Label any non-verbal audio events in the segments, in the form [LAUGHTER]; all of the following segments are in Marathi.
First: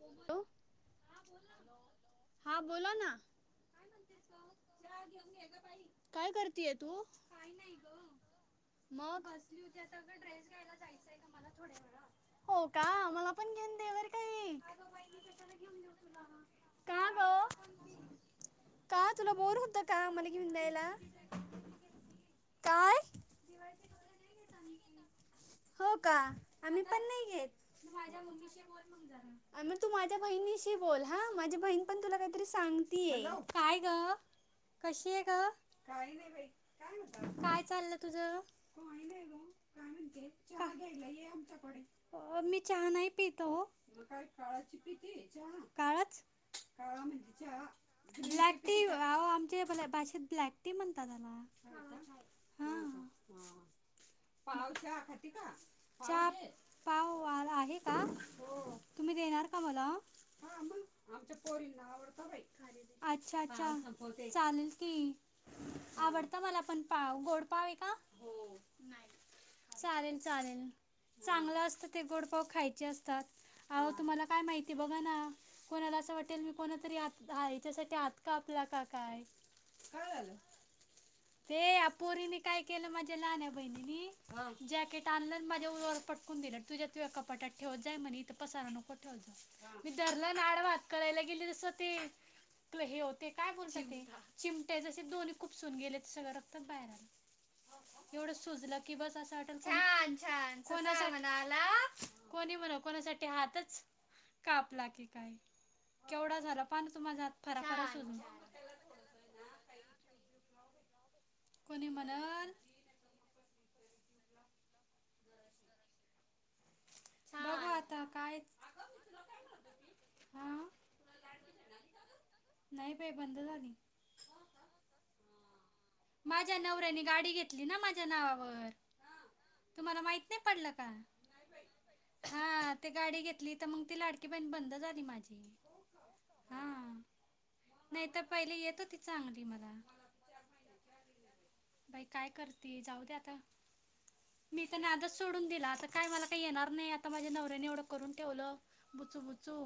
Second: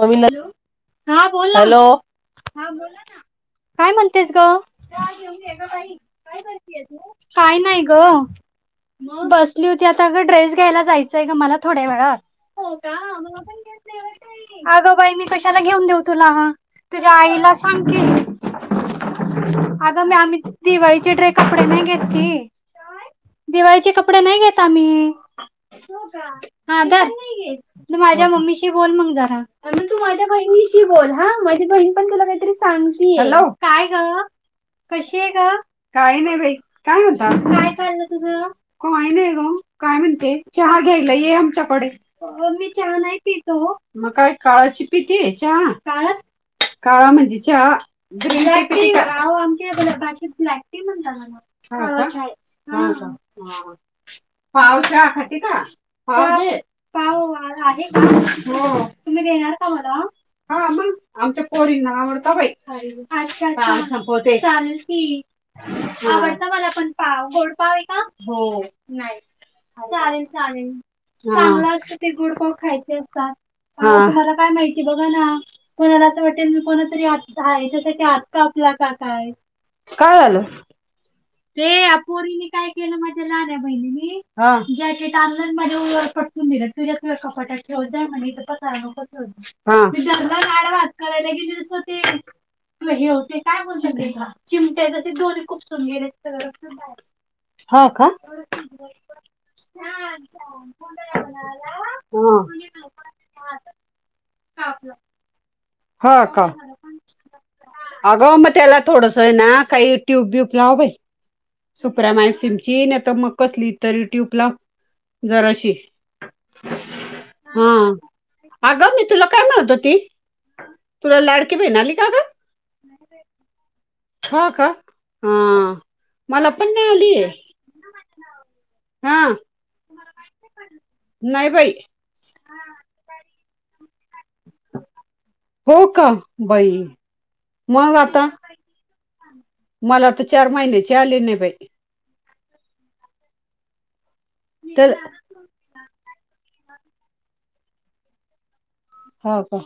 हॅलो बोलन हॅलो हा ह बोला ना बोलाना काय म्हणतेस ग बाई काय करतेय तू काय नाही ग? मग बसली होती आता गं ड्रेस घ्यायला जायचंय ग मला थोड्या वेळात. हो का मला मग पण घेऊन पैशे दे बर काही अग बाई मी कशाला घेऊन देऊ तुला हा का तुझ्या आईला ग सांग की. का तुला बोर होतं का अगं मी मला आम्ही घेऊन द्यायला दिवाळीचे रे कपडे नाही घेतले. काय दिवाळीचे कपडे नाही घेता आम्ही हो का आम्ही हा पण धर नाही घेत माझ्या मम्मीशी बोल मग मग तू माझ्या बहिणीशी बोल हा माझी बहीण पण तुला काहीतरी सांगती आहे काय ग? कशी आहे ग काही नाही बाई काय म्हणता काय चाललं तुझ काही नाही ग‌ काय म्हणते चहा घ्यायला ये आमच्याकडे मी चहा नाही पित अहो मग काय. काळाची पिती चहा काळ काळच काळा म्हणजे चहा ब्लॅक टी अहो आमच्या भल्या भाषेत ब्लॅक टी म्हणतात त्याला ना. हा पाव चहा खाती का? चहा पाव वा आहे का हो तुम्ही देणार का मला? हा मग आमच्या पोरींना आवडत बाई अच्छा अच्छा चाहा चपाती हा चालेल की चालती. आवडत मला पण पाव गोड पाव आहे का हो नाही. चालेल, चालेल चांगला असत ते गोड पाव खायचे असतात. तुमला काय माहिती बघा ना कोणाला असं वाटेल मी कोणातरी आ त्यासाठी आत का आप करता काय झालं? ते या पोरीने काय केलं माझ्या लहान्या लहान बहिणी बहिणीनी नी जॅकेट आणलं आणि माझ माझ्या उरावर पटकून पटकुन दिलं. मंदर तुझ्या तूझ्या कपाटात कपटात ठेवत जाय जा म्हणे. इथं पसारा नको हो ठेवत जाऊ मी धरलं जंगला आणि आड आडवा हात भात करायला गेली जसं गेलस अ ते. आपलं हे होते काय बोलतात ते बोलत चिमटे जसे चिमट्याच दोन्ही दोरी खूप खुपसून सुन गेले ते गेली सगळं रक्तच तिथ. बाहेर आलं एवढं सुजलं की बस असं वाटल छान छान कोणा म्हणाला म कोना साठी हातच कापला की काय. ह केवढा का झाला पान तुम्हाला हात फरा फरा सुजून अग मग त्याला थोडस आहे ना काही ट्यूब्यूब या बाई कोणी सुप्रिया माई म्हणल सिमची नाही तर मग कसली? तर युट्यूबला जराशी बघू हा आता काय अगं मी तुला काय म्हणत होती? हा तुला लाडकी बहीण आली का ग? नाही बाई बंद झाली हो का हं. माझ्या नवऱ्यानी गाडी घेतली ना माझ्या नावावर. हा तुम्हाला माहित नाही पडल का नाही बाई हां ते गाडी घेतली तर मग ती पण बंद झाली माझी हो का बाई हां. मग नाही तर आता पहिले येत होती चांगली मला. चालेना बाई. काय करती जाऊ दे आता मी तर नादच सोडून दिला आता काय मला काही येणार नाही, आता माझ्या नवऱ्याने एवढं करून ठेवलं हो का बुचू-बुचू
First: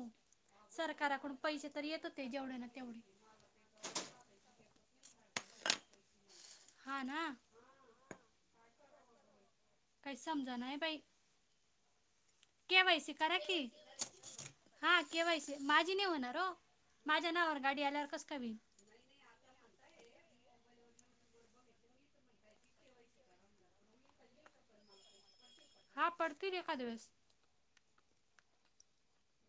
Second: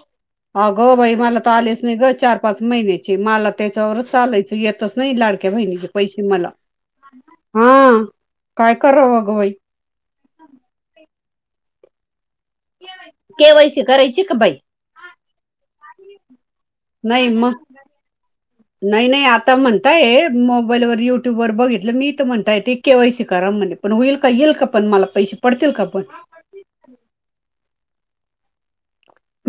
अगं बाई मला तर आलेच नाही ग चार, जेवढे पाच ना तेवढे महिन्याचे मला त्याच्यावरच चालायच येतच नाही लाडकी लाडक्या बहिणीचे पैसे मला हा ना हां काय कराव गं बाई? काय समजना इ बाई. के वाय सी करा की केवायसी करायची का बाई? हा केवायसी माझी नाही होणार हो, नाही माझ्या मग नावावर गाडी आल्यावर कसं काय होईल? नाही नाही आता म्हणताय मोबाईल वर युट्यूब वर बघितलं मी तर म्हणताय ते केवायसी करा म्हणे. पण होईल का येईल का पण मला पैसे? पडतील का पण हा पडती देेखादया दिवस.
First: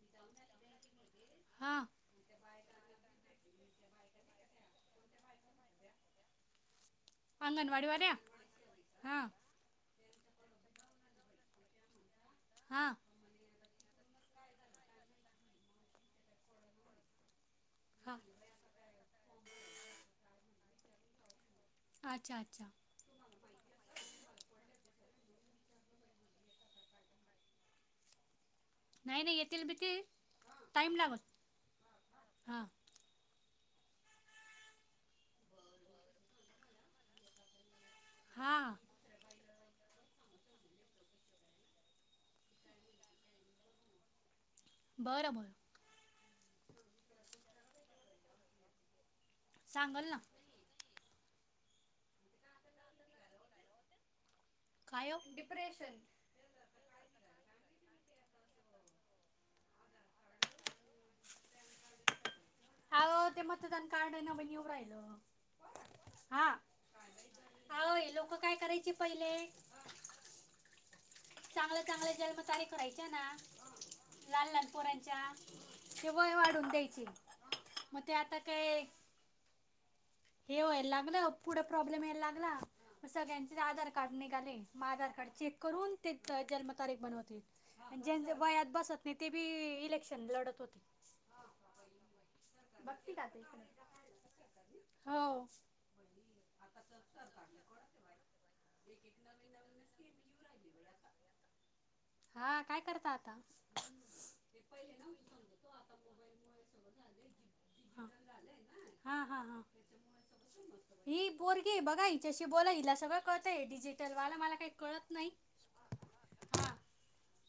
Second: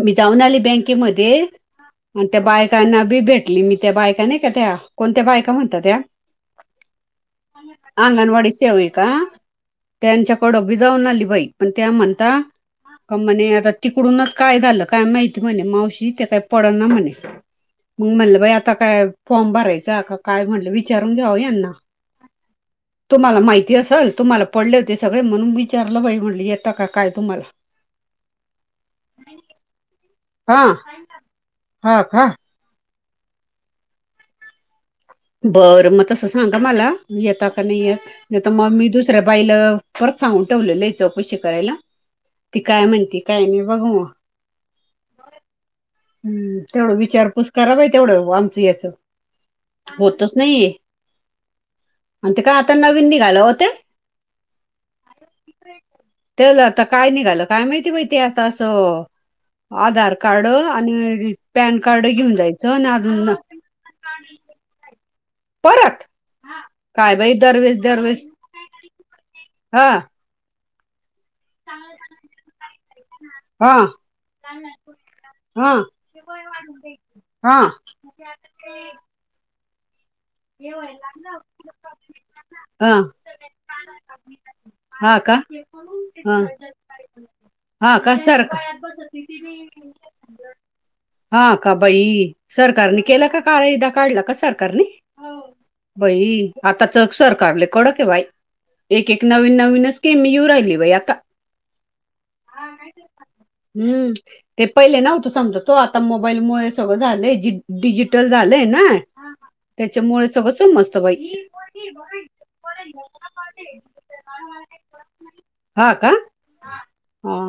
मी जाऊन आली बँकेमध्ये हा आणि त्या बाय कना बी भेटली मी त्या बायका नाही का, त्या कोणत्या बायका म्हणता त्या? अंगणवाडीवाल्या अंगणवाडी सेविका हा त्यांच्याकडं बी जाऊन आली बाई, पण त्या म्हणता हा का म्हणे आता तिकडूनच काय झालं काय माहिती म्हणे, मावशी ते काय पडना म्हणे मग हा म्हनलं बाई आता काय? फॉर्म भरायचा का काय म्हटलं? विचारून घेऊ यांना अच्छा अच्छा तुम्हाला माहिती असलं तुम्हाला पडले ते सगळे म्हणून, विचारलं बाई म्हटली येतं का काय तुम्हाला? नाही नाही, येतील बितील. हा हा, का? हां बरं मग तस सांगा मला येता का नाही येत नाही, तर मग हां मी दुसऱ्या बाईला परत सांगून ठेवलं आहे चौकशी करायला, ती काय म्हणती काय नाय बघू म. बरं. हम्म, तेवढं विचारपूस करा बाई तेवढं आमचं याच सांगाल ना होतच नाहीये. आणि ते काय, आता नवीन निघालं ओ ते? काय हो डिप्रेशन त्याला आता काय निघालं? काय माहिती, बाई ते आता असं आधार कार्ड आणि पॅन कार्ड घेऊन जायचं. आणि आवो अजून न- ते मतदान कार्ड नव येवून राहिले. परत? हा. काय बाई? दर वेळेस अहो दर हे वेळेस लोक काय करायचे पहिले हा चांगलं-चांगलं जन्म तारीख हां. लहान-लहान पोरांच्या ते वय वाढून द्यायचे हा मग ते आता ते [INAUDIBLE] हे व्हायला लागलं, पुढे प्रॉब्लेम यायला लागला, हा सगळ्यांचे आधार कार्ड निघाले, मग आधार हा का कार्डची ते करून ते हा जन्मतारीख बनवते हा आणि का जेंच सरकार वयात बसत नाही ते बी इलेक्शन लढत होते. हां का बाई सरकारन केला का कायदा काढला का सरकारने? हो बाई आता च सरकार लई कडक आहे बाई. एक एक नवीन नवीनच स्कीम येऊ राहिली बाई आता [UNINTELLIGIBLE] हा काय करता आता? हुं ते पहिले नव्हतं समजत वो आता मोबाईलमुळे सगळं झालंय, डिजिटल झाले. होय ना हा हा हा त्याच्यामुळे सगळं समजतं ही बाई पोरगी हाय बघा हिच्याशी बोला, हिला सगळं कळतय डिजिटल वालं मला काही कळत नाही हा का हा हा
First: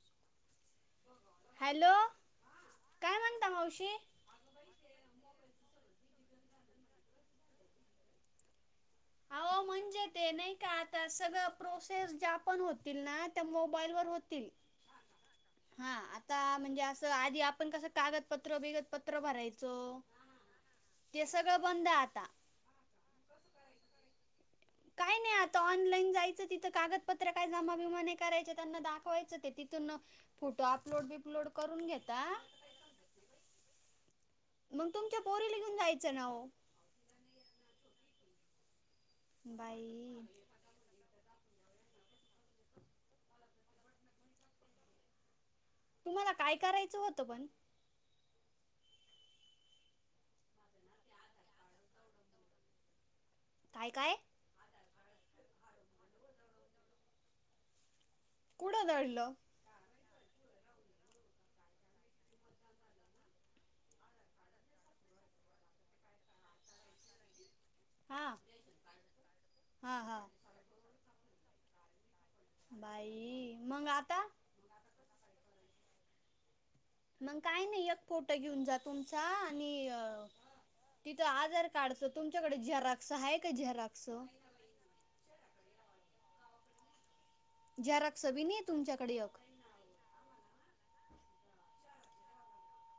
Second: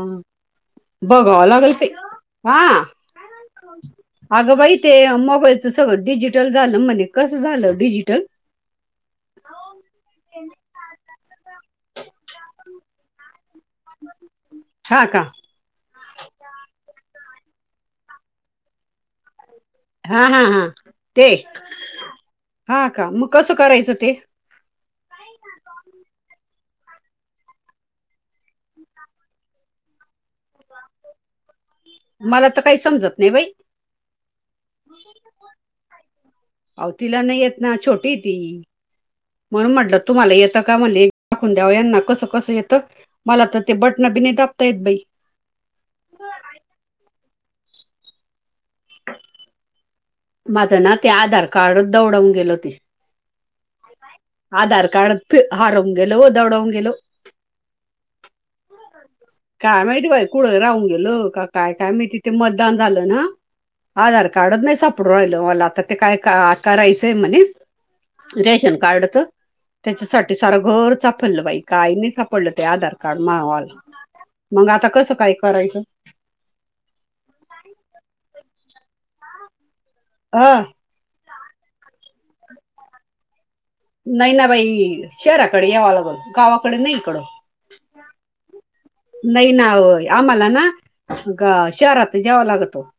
बघावं लागल ते हॅलो हा काय म्हणता मावशी अगं बाई ते मोबाइल च सगळं डिजिटल झालं म्हणे कसं झालं डिजिटल? आवो म्हणजे ते नाही का आता सगळं प्रोसेस ज्या पण होतील ना त्या मोबाईलवर होतील, हा का हा आता म्हणजे असं आ आधी आपण कसं कागदपत्र बिगतपत्र भरायच हा हा हा ते बंद आता काय नाय आता ऑनलाईन जायचं तिथ कागदपत्र काय जमा बीमा नाय करायचे त्यांना दाखवायच ते तिथून फोटो अपलोड बिपलोड करून घेता मला तर कायी समजत नाय बाई. मग तुमच्या पो आवो तिला नाही येत ना छोटी ती म्हणून म्हटलं बाई तुम्हाला येतं का म्हणले? दावु यांना कसं-कसं येतं, मला तर ते बटणं बि नाही दाबता येत बाई! तुम्हांला काय करायचं होतं पण? माझं ना ते आधार कार्डच दौडावून गेले होते. काय आधार कार्ड हारवून गेलो वो दौडावून गेलो. कुड दडलं? कुड राहून गेलं का काय काय माहिती ते मतदान झालं ना आधार कार्डच नाही सापडून राहिल मला आता ते काय करायचंय म्हणे. हा रेशन कार्डच हा हा त्याच्यासाठी सारं घर चापललं बाई काय नाही साप पडलं ते आधार कार्ड बाई म्हवाल मग आता मग आता कसं काय करायचं? मग काय नाही एक फोटो घेऊन जा तुमचा आणि हा जर आधार कार्ड च तुमच्याकडे झेरॉक्स आहेत? नाही ना बाई शहराकडे यावा लागलं, गावाकडे नाही इकडं जरा सबी नाही तुमच्याकडे एक नाही ना वो आम्हांला ना गा शहरातच यावं लागतो.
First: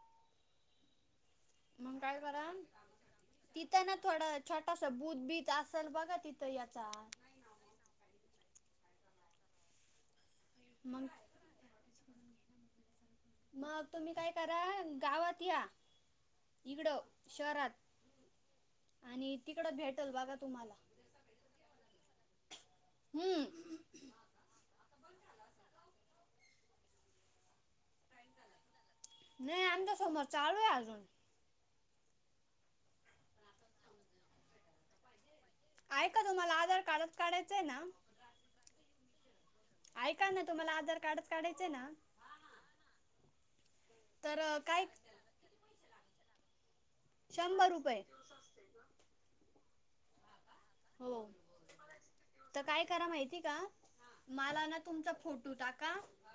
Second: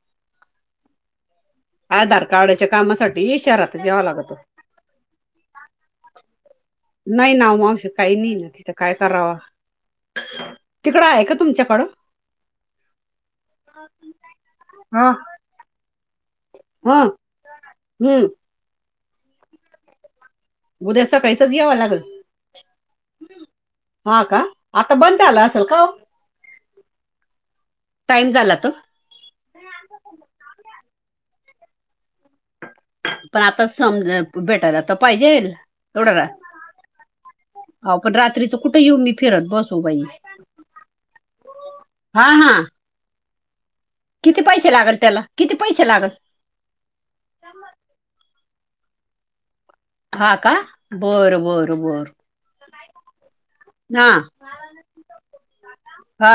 मंग काय आधार करा कार्डाच्या कामासाठी शहरात तिथं ना जावा लागतो थोडं छोटंस बूथ बीत असल बघा तिथं याचा नाई ना ओ मावशी काही नाई ना ति त काय कराव मग तिकडं आहे का तुमच्याकडं? मग तुम्ही काय करा हा गावात या इकडं हा शहरात हम्म आणि तिकड भेटल बघा तुम्हाला उद्या सकाळीसच यावा लागल. हम्म हुं हा का आता बंद झाल असल का ओ टाईम झालां त नाई आमच्या समोर चालू ये अजून. पण आता सम ज भेटायला त पाहिजेल. एवढा ऐका का तुम्हाला आधार कार्डच काढायचंय ना हो पण रात्रीच कुठ येऊ मी फिरत बस ऐका ना तुम्हाला आधार कार्डच काढायच ना. हा हा किती तर पैसे काय लागल, त्याला किती पैसे लागल. शंभर रुपये. हा का बरं बरं बर. त काय करा, माहितीय का हा मला ना तुमचा फोटू टाका. हा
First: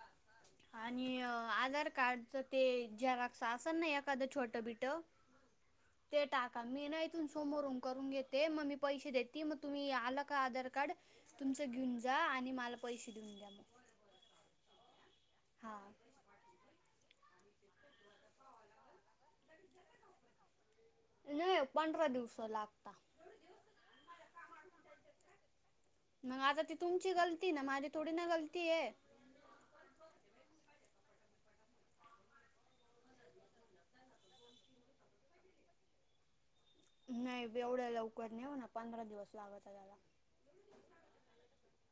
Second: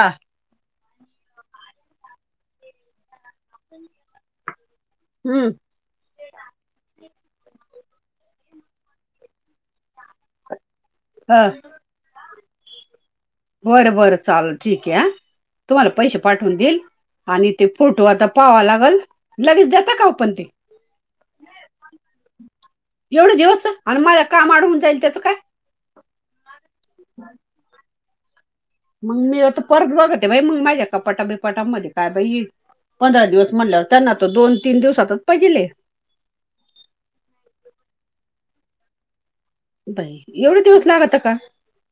आणि आधार कार्डच ते झेराक्स असल ना एखादं छोट बीट ट हम्म ते टाका मी ना इथून सोमोरूम करून घेते म मी पैसे देत ते म तुम्ही आला का आधार कार्ड हा तुमच घेऊन जा आणि मला पैसे देऊन द्या मग बरं बरं चालल ठीक ये हा हा तुम्हाला पैसे पाठवून देईल. आणि ते फोटो आता पाहावा लागल, लगेच देता का ओ ते. नाही पंधरा दिवस लागता. एवढे दिवस आणि मला काम आडवून जाईल त्याचं काय. मंग आता ती तुमची गलती ना माझी थोडी ना गल मंग मी आता परत बघते, बाई मंग माझ्या कपाटा बिपाटामध्ये काय बाई. पंधरा दिवस म्हणल्यावर त्यांना त दोन तीन दिवसातच पाहिजेलये. नाई एवढ्या लवकर नाई होणार पंधरा दिवस लागत त्याला बाई एवढे दिवस लागता का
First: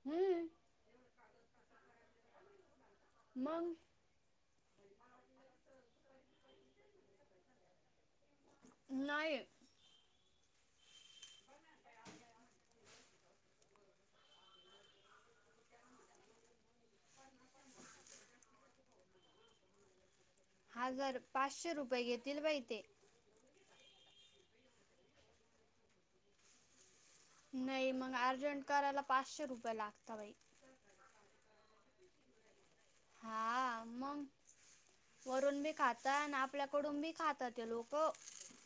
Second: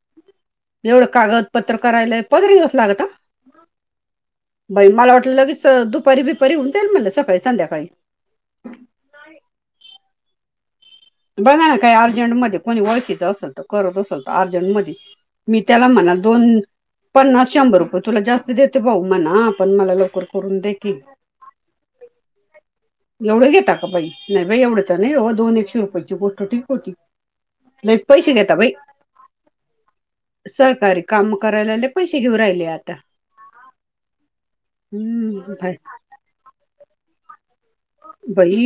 हम्म एवढं कागद पत्र करायलाय पग [UNINTELLIGIBLE] मंग. बई मला वाटलं लगेच दुपारी बिपारी होऊन जाईल म्हणल सकाळी संध्याकाळी. नाहीय. बघ ना काही अर्जंटमध्ये कोणी ओळखीच असेल तर करत असल तर अर्जंटमधी मी त्याला म्हणा दोन. पन्नास शंभर रुपये तुला जास्त देते, भाऊ म्हणा पण मला लवकर करून दे की हजार पाचशे रुपये घेतील बाई ते. नाय बाई एवढंट नाई ओ दोन एकशे रुपयाची गोष्ट ठीक होती. नाई लई मंग पैसे घेता अर्जंट बाई कराला पाचशे रुपये लागता बाई. सरकारी काम करायला लय पैसे घेऊ राहिले आ हा मग हम्म बर. कडून बी खाता ते लोक बई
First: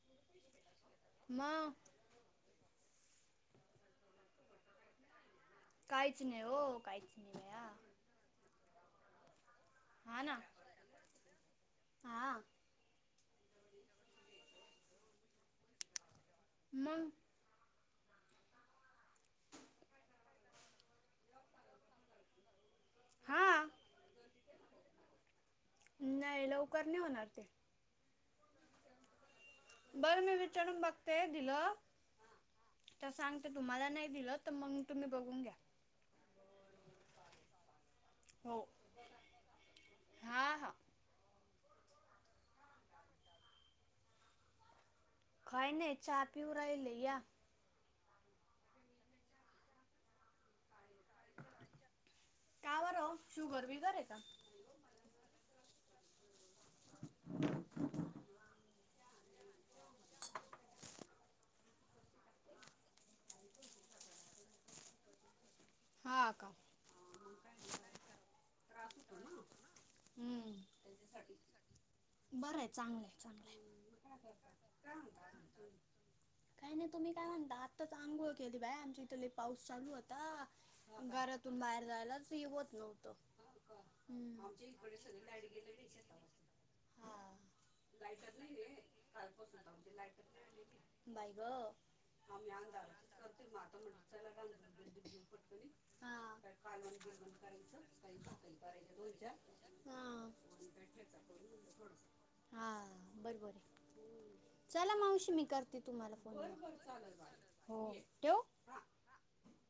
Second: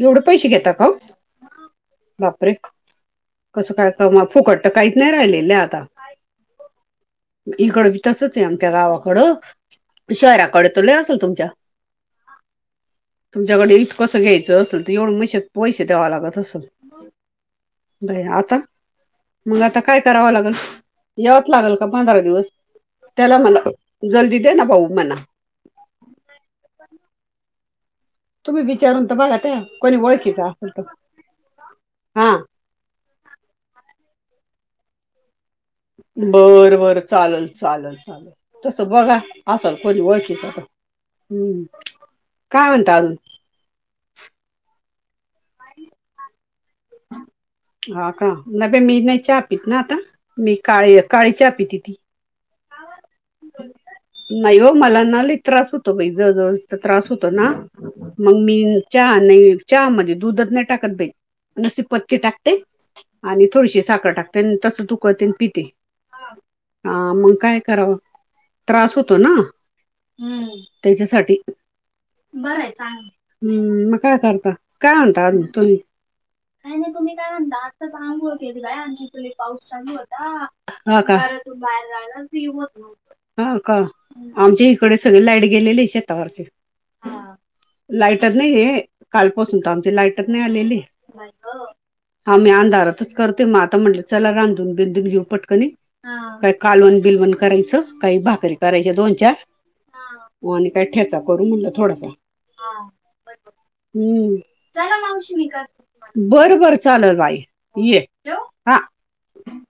एवढे पैसे घेता का ओ मग बाप रे! कसं काय क फुकटत काहीच नाय राहिलय. काहीच नाई हो काहीच नाई बया. गावाकड हा ना शहराकड त लय असल तुमच्या. हा तुमच्याकडे इथंकसं घ्यायचं असेल, तर एवढ मैसे पैसे द्यावा लागत मंग. बया आता. मग आता काय करावं लागेल, यावच लागेल का पंधरा दिवस. त्याला हा मला जलदी दे ना भाऊ मणा. नाही लवकर नाही होणार ते. तुम्ही विचारून तर बघा. त्या कोणी बर मी ओळखीचा असेल विचारून तर बघते दिलं हा तर सांगते. तुम्हाला नाही दिलं तर मग तुम्ही बघून घ्या. बर बरं चालेल चालेल. चाले हो तस बघा असल कोणी ओळखीच. हा हा हम्म काय म्हणत अजून. खाय नाही चहा पिऊराय ल या. हा का नाही ब मी नाही चा पीित ना आता मी काळी काळी चा पी त ती. का बरं शुगर बिगर आहे का नाही हो मला ना त्रास होत. ज जव त्रास होतो, ना मग मी च नाही, चहा मध्ये दुध नाही टाकत. नुसती पत्ती टाकते, आणि थोडीशी साखर टाकते आणि तसच उकळते आणी पिते. हा का हा, मग काय करावं? त्रास होतो ना, हम्म त्याच्यासाठी. बरं आहे बरय चांगलं चांगल, आहे चांगलं आहे हम्म,, मग काय करता? काय म्हणता अ तुम्ही? काही काय नाही तुम्ही काय म्हणता, आत्ताच आताच आंघोळ आंगोळ केली काय? बाय आमच्या आमची इथे लय तुला पाऊस चालू सांगू होता. होय का,, तू घरातून बाहेर रालाऽ जायलाच हे होत नव्हतं. हो का, आमच्या इकडे सगळे लाईट गेलेली आहे शेतावरचेऽ हा लायटर नाही हे, कालपासून तर आमचे लायटच नाही आलेलीऽ बाई ग हा मी अंधारातच करते, मग आता म्हटलं चला रांधून, बिंदधून घेऊ. कणी, हा का कालवण, बिलवण करायचं,, काही भाकरी, करायच दोन, चारऽ हा हो आणि काय ठ्याचा करू म्हणलं थोडासा. हा बरोबर आहे. हम्, चला मावशी मी करते, बर बर चालेल बाई, हो येऊ, ठेवू? हा, हम्,